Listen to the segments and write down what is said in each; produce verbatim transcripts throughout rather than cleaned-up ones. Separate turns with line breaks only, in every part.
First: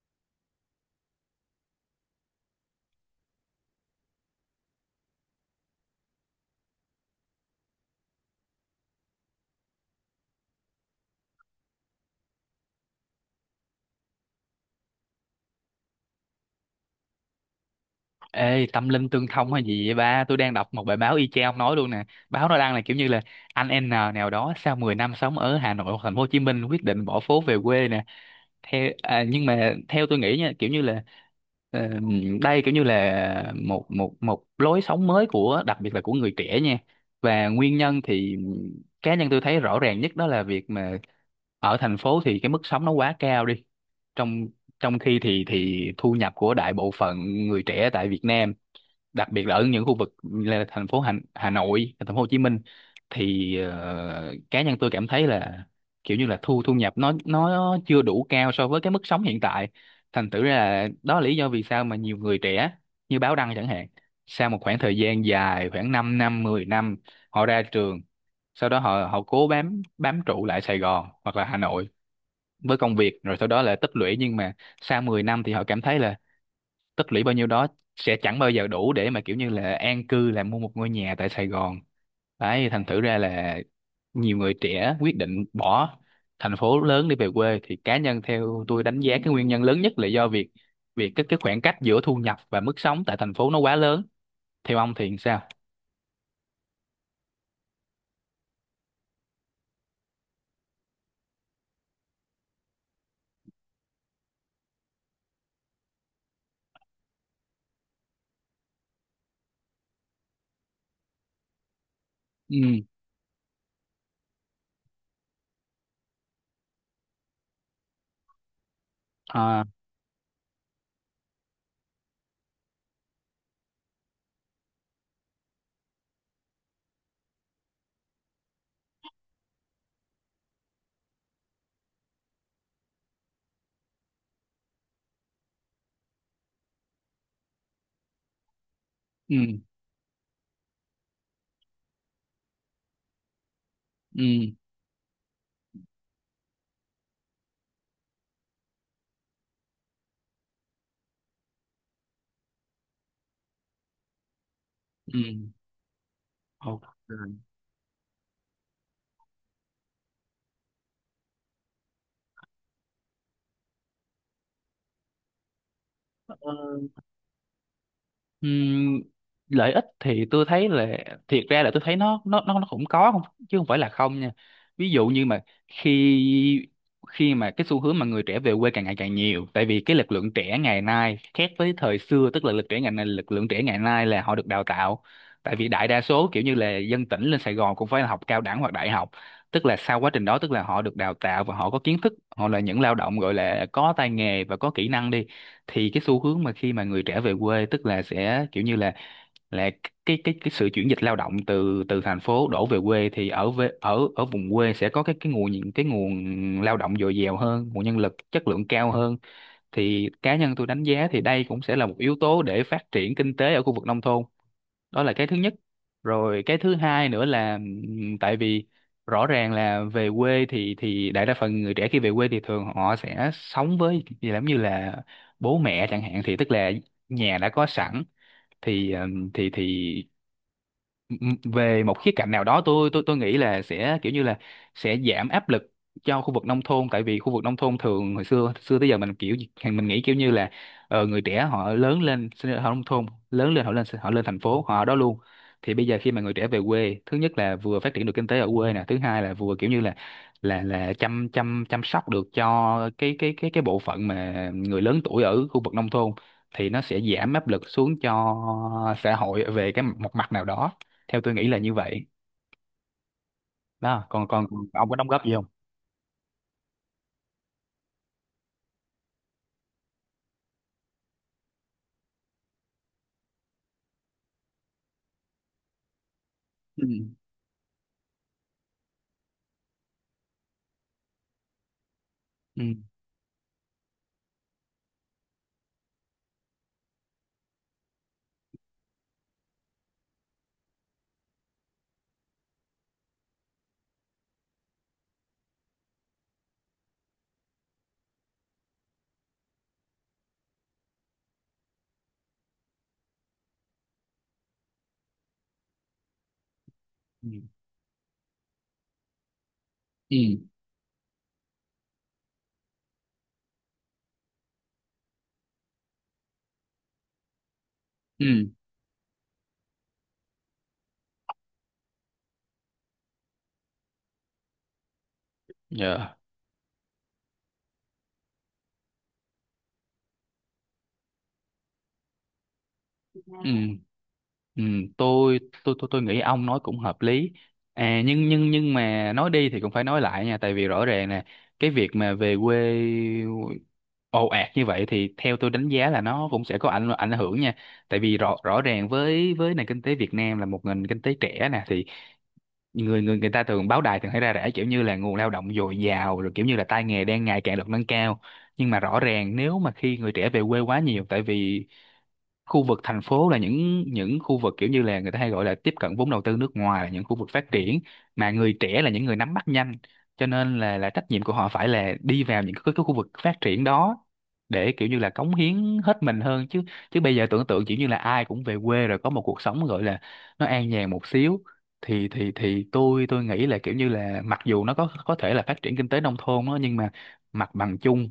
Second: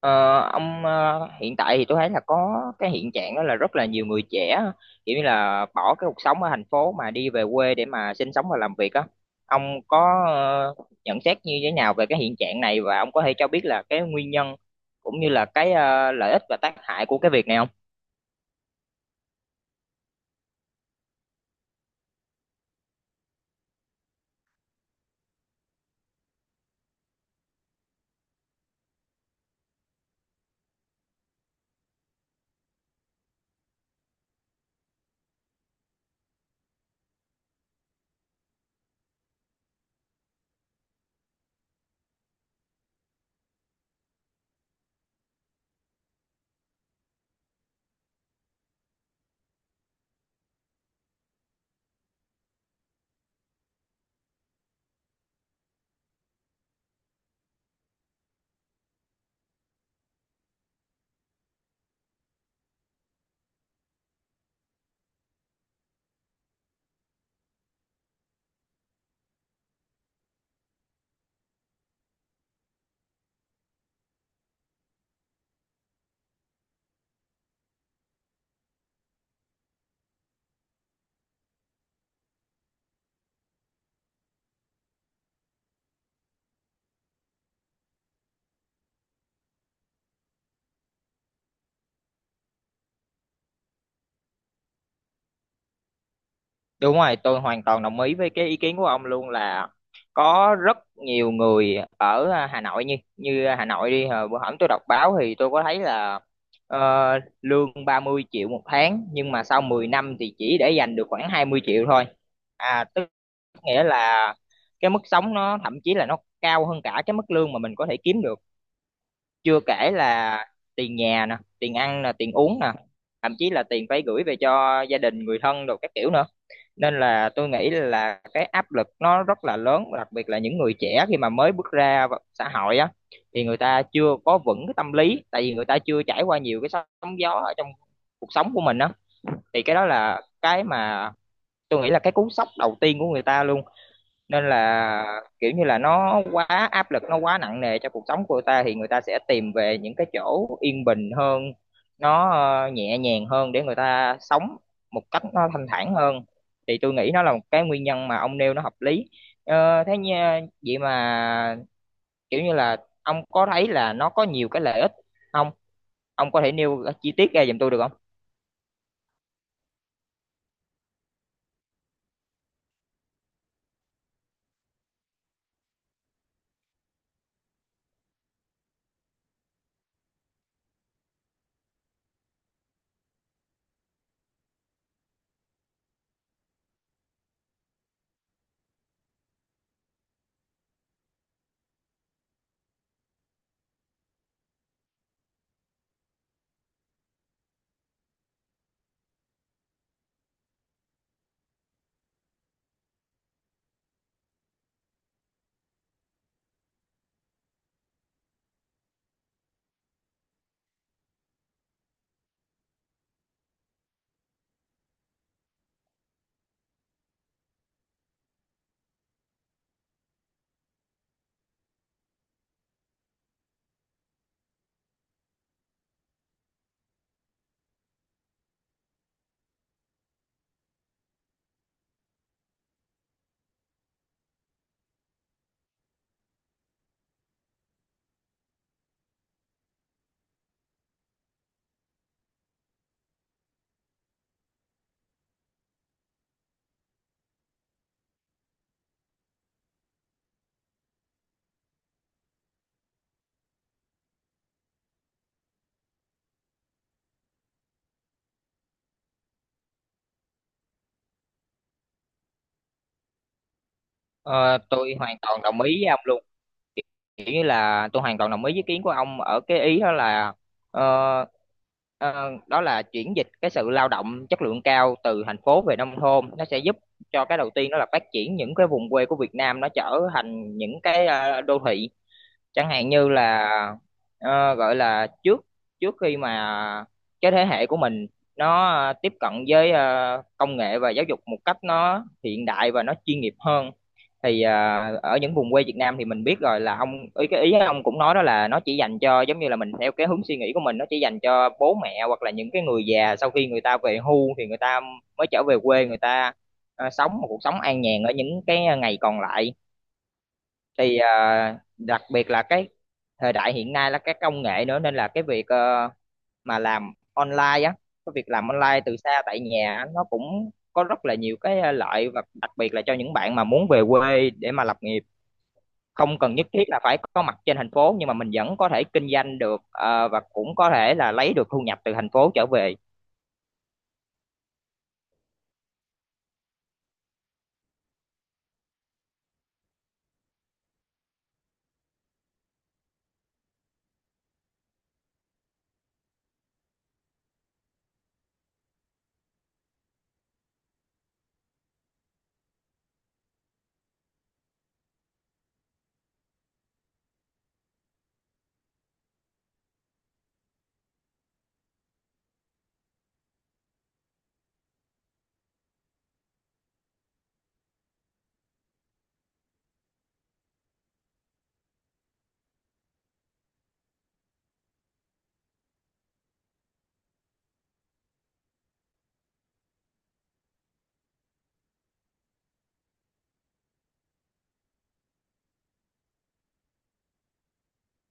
Ờ, ông ờ, hiện tại thì tôi thấy là có cái hiện trạng đó là rất là nhiều người trẻ kiểu như là bỏ cái cuộc sống ở thành phố mà đi về quê để mà sinh sống và làm việc á. Ông có ờ, nhận xét như thế nào về cái hiện trạng này và ông có thể cho biết là cái nguyên nhân cũng như là cái ờ, lợi ích và tác hại của cái việc này không?
Ê, tâm linh tương thông hay gì vậy ba? Tôi đang đọc một bài báo y chang nói luôn nè. Báo nó đăng là kiểu như là anh N nào đó sau mười năm sống ở Hà Nội hoặc thành phố Hồ Chí Minh quyết định bỏ phố về quê nè. Theo à, nhưng mà theo tôi nghĩ nha, kiểu như là ờ, đây kiểu như là một một một lối sống mới của đặc biệt là của người trẻ nha. Và nguyên nhân thì cá nhân tôi thấy rõ ràng nhất đó là việc mà ở thành phố thì cái mức sống nó quá cao đi. Trong trong khi thì thì thu nhập của đại bộ phận người trẻ tại Việt Nam, đặc biệt là ở những khu vực là thành phố Hà, Hà Nội, thành phố Hồ Chí Minh, thì ờ, cá nhân tôi cảm thấy là kiểu như là thu thu nhập nó nó chưa đủ cao so với cái mức sống hiện tại. Thành thử ra là đó là lý do vì sao mà nhiều người trẻ như Báo Đăng chẳng hạn, sau một khoảng thời gian dài khoảng 5 năm, mười năm họ ra trường, sau đó họ họ cố bám bám trụ lại Sài Gòn hoặc là Hà Nội với công việc rồi sau đó là tích lũy, nhưng mà sau mười năm thì họ cảm thấy là tích lũy bao nhiêu đó sẽ chẳng bao giờ đủ để mà kiểu như là an cư là mua một ngôi nhà tại Sài Gòn. Đấy, thành thử ra là nhiều người trẻ quyết định bỏ thành phố lớn để về quê thì cá nhân theo tôi đánh giá cái nguyên nhân lớn nhất là do việc việc cái cái khoảng cách giữa thu nhập và mức sống tại thành phố nó quá lớn. Theo ông thì sao?
Đúng rồi, tôi hoàn toàn đồng ý với cái ý kiến của ông luôn là có rất nhiều người ở à, Hà Nội, như như Hà Nội đi, hồi bữa hổm tôi đọc báo thì tôi có thấy là ờ, lương ba mươi triệu một tháng nhưng mà sau mười năm thì chỉ để dành được khoảng hai mươi triệu thôi.
Ừ,
À tức nghĩa là cái mức sống nó thậm chí là nó cao hơn cả cái mức lương mà mình có thể kiếm được, chưa
à,
kể là tiền nhà nè, tiền ăn nè, tiền uống nè, thậm chí là tiền phải gửi về cho gia đình người thân đồ các kiểu nữa, nên là tôi nghĩ là cái áp lực nó rất là lớn, đặc biệt là những người trẻ khi mà mới bước ra vào xã hội á thì người ta chưa có vững cái tâm lý, tại vì người ta chưa trải qua nhiều cái sóng gió ở trong cuộc sống của mình á,
ừ,
thì cái đó là cái mà tôi nghĩ là cái cú sốc đầu tiên của người ta luôn.
ừ,
Nên là kiểu như là nó quá áp lực, nó quá nặng nề cho cuộc sống của người ta thì người ta sẽ tìm về những cái chỗ yên bình hơn, nó ờ, nhẹ nhàng hơn để người ta sống một
ừ,
cách nó thanh thản hơn. Thì
ok.
tôi nghĩ nó là một cái nguyên nhân mà ông nêu nó hợp lý. Ờ, thế như, vậy mà kiểu như là ông có thấy là nó có nhiều cái lợi ích không, ông có thể nêu chi tiết ra giùm tôi được không?
Ừm, lợi ích thì tôi thấy là thiệt ra là tôi thấy nó nó nó nó cũng có không chứ không phải là không nha. Ví dụ như mà khi khi mà cái xu hướng mà người trẻ về quê càng ngày càng nhiều, tại vì cái lực lượng trẻ ngày nay khác với thời xưa, tức là lực trẻ ngày nay lực lượng trẻ ngày nay là họ được đào tạo. Tại vì đại đa số kiểu như là dân tỉnh lên Sài Gòn cũng phải là học cao đẳng hoặc đại học, tức là sau quá trình đó tức là họ được đào tạo và họ có kiến thức, họ là những lao động gọi là có tay nghề và có kỹ năng đi. Thì cái xu hướng mà khi mà người trẻ về quê tức là sẽ kiểu như là là cái cái cái sự chuyển dịch lao động từ từ thành phố đổ về quê, thì ở về ở ở vùng quê sẽ có cái cái nguồn những cái nguồn lao động dồi dào hơn, nguồn nhân lực chất lượng cao hơn. Thì cá nhân tôi đánh giá thì đây cũng sẽ là một yếu tố để phát triển kinh tế ở khu vực nông thôn. Đó là cái thứ nhất. Rồi cái thứ hai nữa là, ừm, tại vì rõ ràng là về quê thì thì đại đa phần người trẻ khi về quê thì thường họ sẽ sống với gì lắm như là bố mẹ chẳng hạn, thì tức là nhà đã có sẵn thì. ừm, thì thì Ừ, ừ, về một khía cạnh nào đó tôi tôi tôi nghĩ là sẽ kiểu như là sẽ giảm áp lực cho khu vực nông thôn. Tại vì khu vực nông thôn thường hồi xưa xưa tới giờ mình kiểu mình nghĩ kiểu như là ờ, người trẻ họ lớn lên sinh ra ở nông thôn, lớn lên họ lên họ lên thành phố họ ở đó luôn. Thì bây giờ khi mà người trẻ về quê thứ nhất là vừa phát triển được kinh tế ở quê nè, thứ hai là vừa kiểu như là là là chăm chăm chăm sóc được cho cái cái cái cái bộ phận mà người lớn tuổi ở khu vực nông thôn, thì nó sẽ giảm áp lực xuống cho xã hội về cái một mặt nào đó, theo tôi nghĩ là như vậy đó. còn còn
Ờ,
còn ông
tôi
có đóng
hoàn
góp gì
toàn
không?
đồng ý với ông luôn, kiểu như là tôi hoàn toàn đồng ý với ý kiến của ông ở cái ý đó là, ờ, ờ, đó là chuyển dịch cái sự lao động chất lượng cao từ thành phố về nông thôn nó sẽ giúp
Ừ,
cho, cái đầu tiên đó là phát triển những cái vùng quê của Việt Nam nó trở thành những cái ờ, đô thị.
ừ,
Chẳng hạn như là, ờ, gọi là, trước trước khi mà cái thế hệ của mình nó ờ, tiếp cận với ờ, công nghệ và giáo dục một cách nó hiện đại và nó chuyên nghiệp hơn thì ờ, ở những vùng quê Việt Nam thì mình biết rồi là, ông ý cái ý ông cũng nói đó là nó chỉ dành cho, giống như là mình theo cái hướng suy nghĩ của mình, nó chỉ dành cho bố mẹ hoặc là những cái người già, sau khi người ta về hưu thì người ta mới trở về quê người ta ờ, sống một
ừ,
cuộc sống an nhàn ở những cái ngày còn lại.
ừ,
Thì à, đặc biệt là cái thời đại hiện nay là các công nghệ nữa, nên là cái việc ờ, mà làm online á, cái việc làm
ừ,
online từ xa tại nhà á, nó cũng có rất là nhiều cái ờ, lợi, và đặc biệt là cho những bạn mà muốn về quê để mà lập nghiệp,
dạ,
không cần nhất thiết là phải có mặt trên thành phố nhưng mà mình vẫn có thể kinh doanh được ờ, và cũng có thể là lấy được thu nhập từ thành phố trở về.
ừ, ừ. Tôi tôi tôi tôi nghĩ ông nói cũng hợp lý. À, nhưng nhưng nhưng mà nói đi thì cũng phải nói lại nha. Tại vì rõ ràng nè, cái việc mà về quê ồ ạt như vậy thì theo tôi đánh giá là nó cũng sẽ có ảnh ảnh hưởng nha. Tại vì rõ rõ ràng với với nền kinh tế Việt Nam là một nền kinh tế trẻ nè, thì người người người ta thường báo đài thường thấy ra rẻ kiểu như là nguồn lao động dồi dào, rồi kiểu như là tay nghề đang ngày càng được nâng cao. Nhưng mà rõ ràng nếu mà khi người trẻ về quê quá nhiều, tại vì khu vực thành phố là những những khu vực kiểu như là người ta hay gọi là tiếp cận vốn đầu tư nước ngoài, là những khu vực phát triển, mà người trẻ là những người nắm bắt nhanh, cho nên là là trách nhiệm của họ phải là đi vào những cái, cái khu vực phát triển đó để kiểu như là cống hiến hết mình hơn chứ. Chứ bây giờ tưởng tượng kiểu như là ai cũng về quê rồi có một cuộc sống gọi là nó an nhàn một xíu, thì thì thì tôi tôi nghĩ là kiểu như là mặc dù nó có có thể là phát triển kinh tế nông thôn đó, nhưng mà mặt bằng chung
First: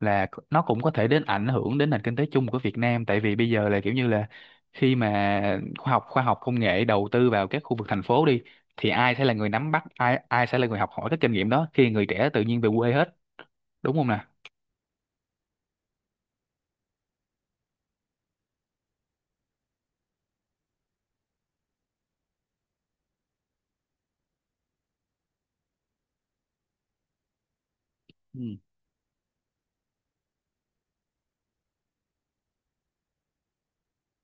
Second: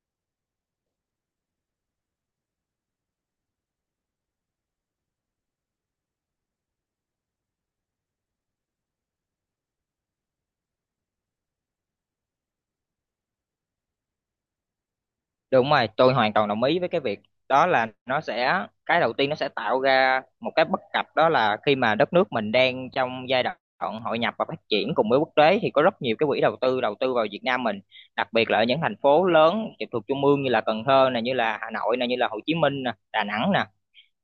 là c- nó cũng có thể đến ảnh hưởng đến nền kinh tế chung của Việt Nam. Tại vì bây giờ là kiểu như là khi mà khoa học khoa học công nghệ đầu tư vào các khu vực thành phố đi, thì ai sẽ là người nắm bắt, ai ai sẽ là người học hỏi cái kinh nghiệm đó khi người trẻ tự nhiên về quê hết. Đúng không nè?
Đúng rồi, tôi hoàn toàn đồng ý với cái việc đó là, nó sẽ, cái đầu tiên nó sẽ tạo ra một cái bất cập đó là khi mà đất nước mình đang trong giai đoạn hội nhập và phát triển cùng với quốc tế thì có rất nhiều cái quỹ đầu tư đầu tư vào Việt Nam mình, đặc
Ừ,
biệt là ở những thành phố lớn trực thuộc trung ương như là Cần Thơ nè, như là Hà Nội nè, như là Hồ Chí Minh nè, Đà Nẵng nè,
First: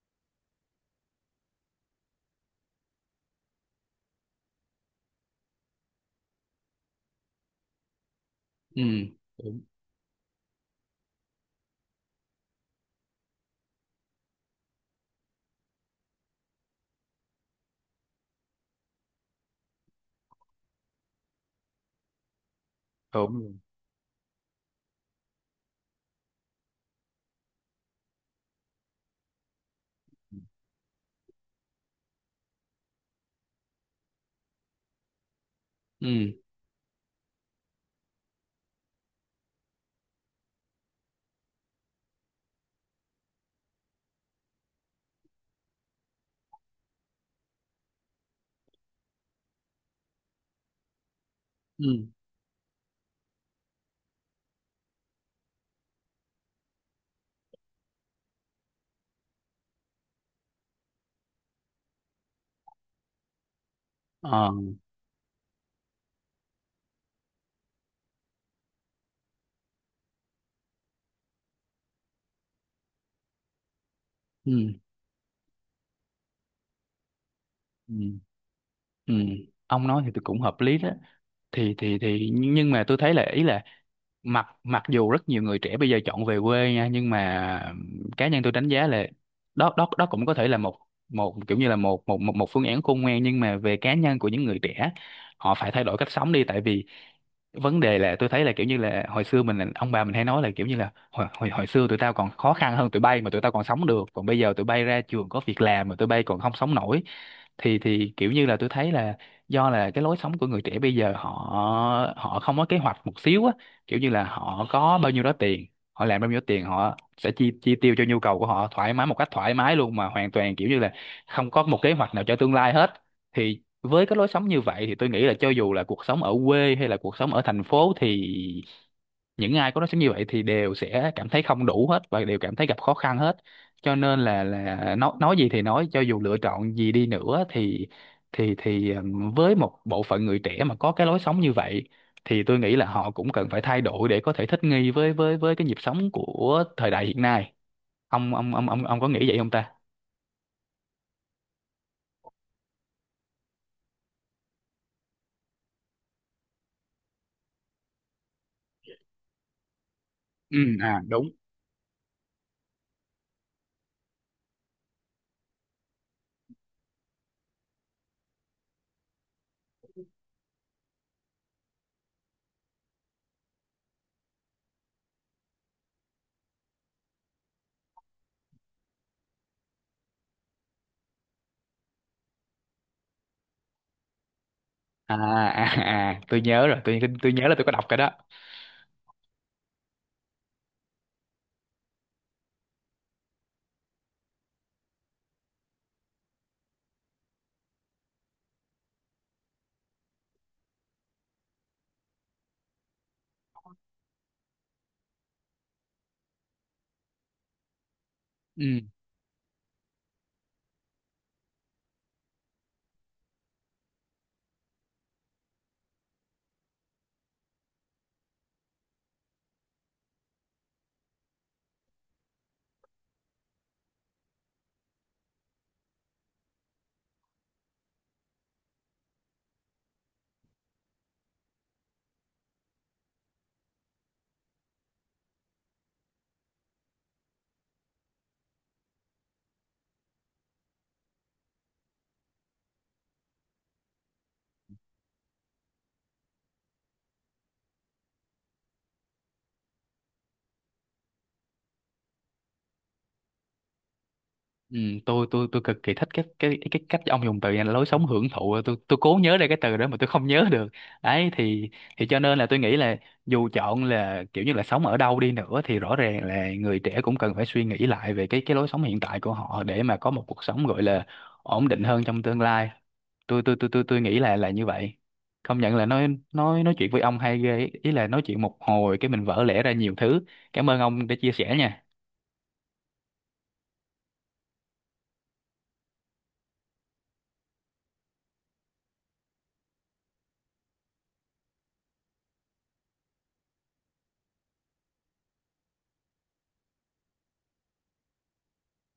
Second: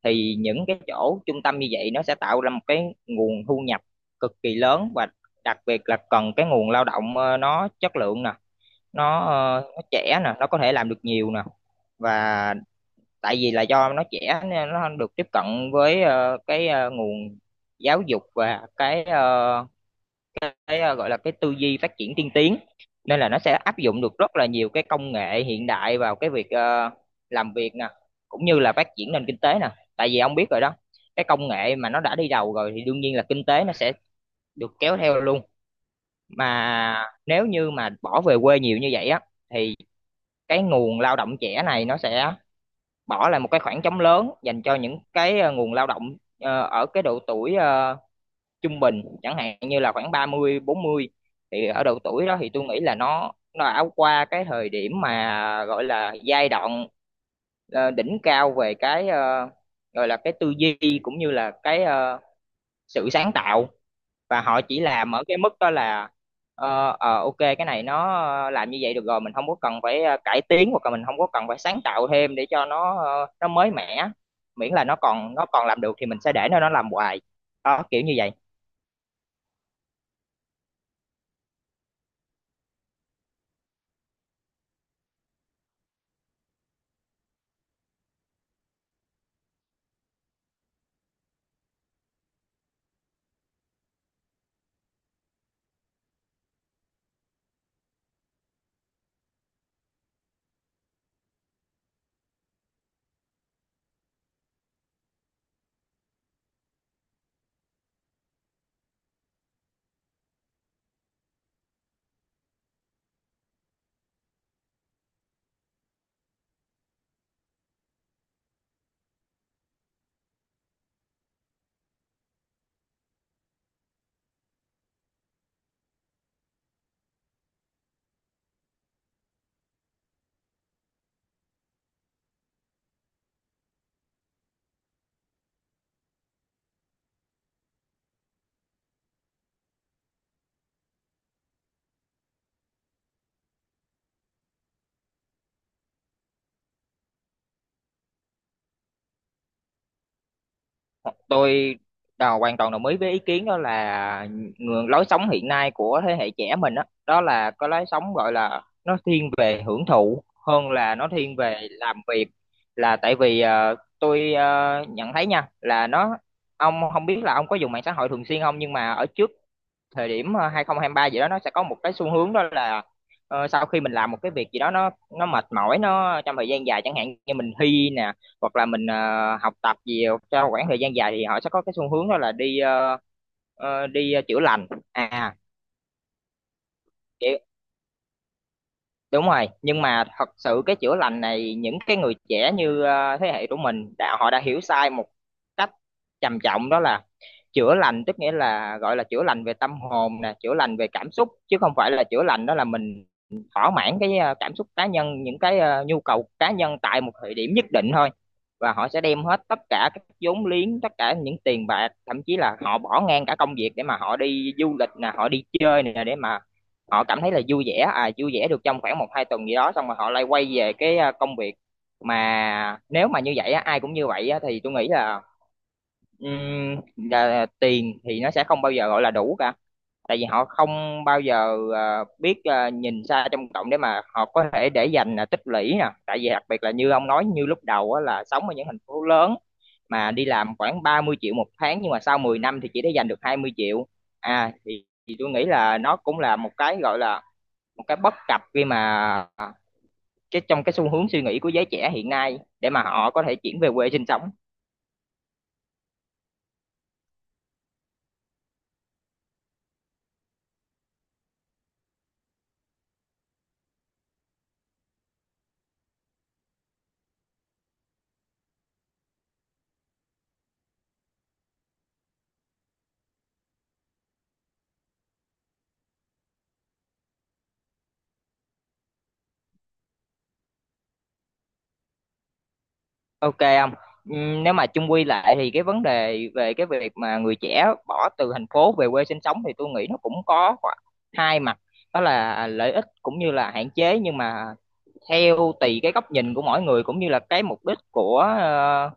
thì những cái chỗ trung tâm như vậy nó sẽ tạo ra một cái nguồn thu nhập cực kỳ lớn, và đặc biệt là cần cái nguồn lao động ờ, nó chất lượng nè,
ừ,
nó
đúng
ờ, nó trẻ nè, nó có thể làm được nhiều nè, và tại vì là do nó trẻ nên nó được tiếp cận với ờ, cái ờ, nguồn giáo dục và cái ờ, cái ờ, gọi là cái tư duy phát triển tiên tiến, nên là
đúng
nó
rồi.
sẽ áp dụng được rất là nhiều cái công nghệ hiện đại vào cái việc ờ, làm việc nè cũng như là phát triển nền kinh tế nè. Tại vì ông biết rồi đó, cái công nghệ mà nó đã đi đầu rồi thì đương nhiên là kinh tế nó sẽ được kéo theo luôn,
Ừ,
mà nếu như mà bỏ về quê nhiều như vậy á thì cái nguồn lao động trẻ này nó sẽ bỏ lại một cái khoảng trống lớn dành cho những cái ờ, nguồn lao động ờ, ở cái độ tuổi ờ, trung bình, chẳng hạn như là khoảng ba mươi bốn mươi, thì ở độ
ừ,
tuổi đó thì tôi nghĩ là nó nó đã qua cái thời điểm mà gọi là giai đoạn ờ, đỉnh cao về cái ờ, gọi là cái tư duy cũng như là cái ờ, sự sáng tạo, và
ờ,
họ chỉ làm ở cái mức đó là, ờ, ờ, ok, cái này nó ờ, làm như vậy được rồi, mình không có cần phải ờ, cải tiến hoặc là mình không có cần phải sáng tạo thêm để cho nó ờ, nó mới mẻ, miễn
ừ,
là nó còn nó còn làm được thì mình sẽ để nó nó làm hoài, đó kiểu
ừ,
như vậy.
ừ. Ông nói thì tôi cũng hợp lý đó. Thì thì thì nhưng mà tôi thấy là ý là mặc mặc dù rất nhiều người trẻ bây giờ chọn về quê nha, nhưng mà cá nhân tôi đánh giá là đó đó đó cũng có thể là một một kiểu như là một một một, một phương án khôn ngoan, nhưng mà về cá nhân của những người trẻ, họ phải thay đổi cách sống đi. Tại vì vấn đề là tôi thấy là kiểu như là hồi xưa mình ông bà mình hay nói là kiểu như là hồi, hồi hồi xưa tụi tao còn khó khăn hơn tụi bay mà tụi tao còn sống được, còn bây giờ tụi bay ra trường có việc làm mà tụi bay còn không sống nổi. Thì thì kiểu như là tôi thấy là do là cái lối sống của người trẻ bây giờ, họ họ không có kế hoạch một xíu á, kiểu như là họ có bao nhiêu đó tiền, họ làm bao nhiêu tiền họ sẽ chi chi tiêu cho nhu cầu của họ thoải mái một cách thoải mái luôn, mà hoàn toàn kiểu như là không có một kế hoạch nào cho tương lai hết. Thì với cái lối sống như vậy thì tôi nghĩ là cho dù là cuộc sống ở quê hay là cuộc sống ở thành phố thì những ai có lối sống như vậy thì đều sẽ cảm thấy không đủ hết và đều cảm thấy gặp khó khăn hết. Cho nên là là nói nói gì thì nói, cho dù lựa chọn gì đi nữa thì thì thì ừm, với một bộ phận người trẻ mà có cái lối sống như vậy thì tôi nghĩ là họ cũng cần phải thay đổi để có thể thích nghi với với với cái nhịp sống của thời đại hiện nay. Ông ông ông ông ông có nghĩ vậy không ta?
Tôi đào hoàn toàn đồng ý với ý kiến đó là, ngược lối sống hiện nay của thế hệ trẻ mình đó, đó là có lối sống gọi là nó thiên về hưởng thụ
Ừ,
hơn là
à
nó
đúng.
thiên về làm việc, là tại vì ờ, tôi ờ, nhận thấy nha là nó, ông không biết là ông có dùng mạng xã hội thường xuyên không, nhưng mà ở trước thời điểm ờ, hai không hai ba gì đó, nó sẽ có một cái xu hướng đó là ờ, sau khi mình làm một cái việc gì đó nó nó mệt mỏi nó trong thời gian dài, chẳng hạn như mình thi nè hoặc là mình ờ, học tập gì trong khoảng thời gian dài thì họ sẽ có cái xu hướng đó là đi ờ, ờ, đi ờ, chữa lành
À,
à.
à, à tôi nhớ rồi, tôi tôi nhớ là tôi có đọc cái đó.
Đúng rồi, nhưng mà thật sự cái chữa lành này, những cái người trẻ như ờ, thế hệ của mình đã, họ đã hiểu sai một cách trầm trọng, đó là chữa lành tức nghĩa là gọi là chữa lành về tâm hồn nè, chữa lành về cảm xúc, chứ không phải là chữa lành đó là mình thỏa mãn cái ờ, cảm xúc cá nhân, những cái ờ, nhu cầu cá nhân tại một thời điểm nhất định thôi, và
Ừ,
họ sẽ đem hết tất cả các vốn liếng, tất cả những tiền bạc, thậm chí là họ bỏ ngang cả công việc để mà họ đi du lịch nè, họ đi chơi nè để mà họ cảm thấy là vui vẻ, à, vui vẻ được trong khoảng một hai tuần gì đó, xong rồi họ lại quay về cái à, công việc. Mà nếu mà như vậy á, ai cũng như vậy á, thì tôi nghĩ là, ừm, là tiền thì nó sẽ không bao giờ gọi là đủ cả, tại vì họ không bao giờ à, biết à, nhìn xa trông rộng để mà họ có thể để dành à, tích lũy nè, tại vì đặc biệt là như ông nói như lúc đầu á, là sống ở những thành phố lớn mà đi làm khoảng ba mươi triệu một tháng nhưng mà sau mười năm thì chỉ để dành được hai mươi triệu. À thì, thì tôi nghĩ là nó cũng là một cái gọi là một cái bất cập khi mà, cái trong cái xu hướng suy nghĩ của giới trẻ hiện nay để mà họ có thể chuyển về quê sinh sống.
ừ, tôi tôi tôi cực kỳ thích cái cái cái cách ông dùng từ này là lối sống hưởng thụ, tôi tôi cố nhớ ra cái từ đó mà tôi không nhớ được. Đấy, thì thì cho nên là tôi nghĩ là dù chọn là kiểu như là sống ở đâu đi nữa thì rõ ràng là người trẻ cũng cần phải suy nghĩ lại về cái cái lối sống hiện tại của họ để mà có một cuộc sống gọi là ổn định hơn trong tương lai. Tôi tôi tôi tôi tôi nghĩ là là như vậy. Công nhận là nói nói nói chuyện với ông hay ghê ý, là nói chuyện một hồi cái mình vỡ lẽ ra nhiều thứ. Cảm ơn ông đã chia sẻ nha.
Ok, không. Nếu mà chung quy lại thì cái vấn đề về cái việc mà người trẻ bỏ từ thành phố về quê sinh sống thì tôi nghĩ nó cũng có hai mặt, đó là lợi ích cũng như là hạn chế, nhưng mà theo tùy cái góc nhìn của mỗi người cũng như là cái mục đích của ờ,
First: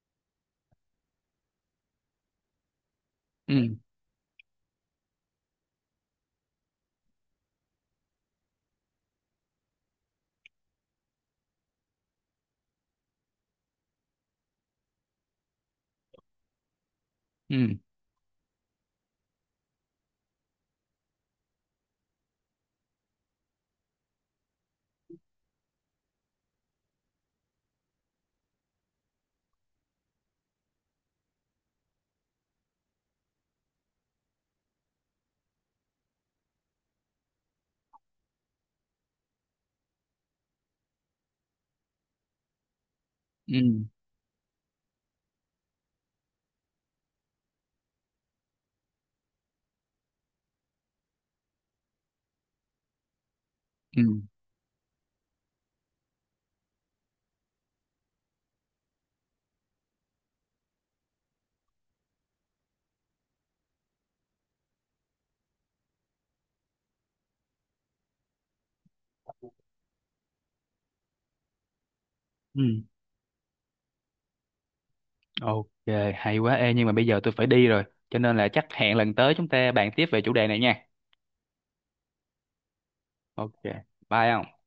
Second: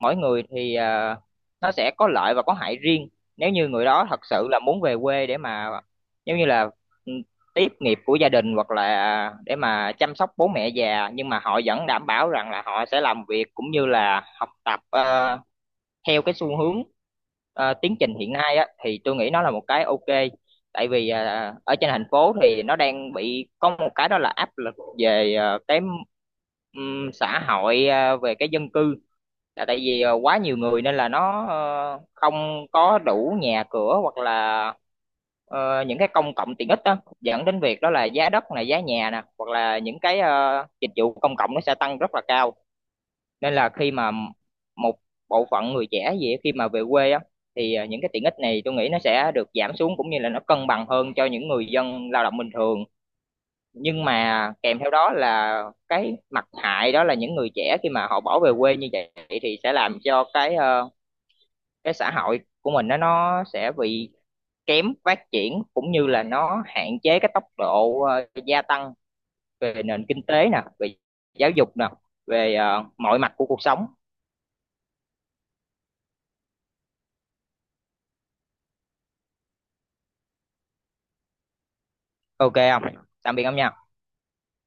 mỗi người thì à, nó sẽ có lợi và có hại riêng. Nếu như
Ừ,
người đó thật sự là muốn về quê để mà giống như là ừ, tiếp nghiệp của gia đình hoặc là để mà chăm sóc bố mẹ già, nhưng mà họ vẫn đảm bảo rằng là họ sẽ làm việc cũng như là học tập ờ, theo cái xu hướng
ừ,
ờ, tiến trình hiện nay á, thì tôi nghĩ nó là một cái ok. Tại vì ờ, ở trên thành phố thì nó đang bị có một cái, đó là áp lực về ờ, cái ừm, xã hội, ờ, về cái dân cư, là tại vì ờ, quá nhiều người nên là nó ờ, không có đủ nhà cửa hoặc là ờ, những cái công cộng tiện ích, đó dẫn đến việc đó là giá đất này, giá nhà nè, hoặc là những cái ờ, dịch vụ công cộng nó sẽ tăng rất là cao, nên
ừ,
là khi mà một bộ phận người trẻ gì á, khi mà về quê á thì ờ, những cái tiện ích này tôi nghĩ nó sẽ được giảm xuống cũng như là nó cân bằng hơn cho những người dân lao động bình thường,
ừ,
nhưng mà kèm theo đó là cái mặt hại, đó là những người trẻ khi mà họ bỏ về quê như vậy thì sẽ làm cho cái ờ, cái xã hội của mình nó nó sẽ bị kém phát triển, cũng như là nó hạn chế cái tốc độ ờ, gia tăng về nền kinh tế nè, về giáo dục nè, về
ừ.
ờ, mọi mặt của cuộc sống.
Ok, hay quá. Ê, nhưng mà bây giờ tôi phải đi rồi. Cho nên là chắc hẹn lần tới chúng ta bàn tiếp về chủ đề này nha.
Ok, không. Tạm biệt
Ok,
ông nha.
bye không?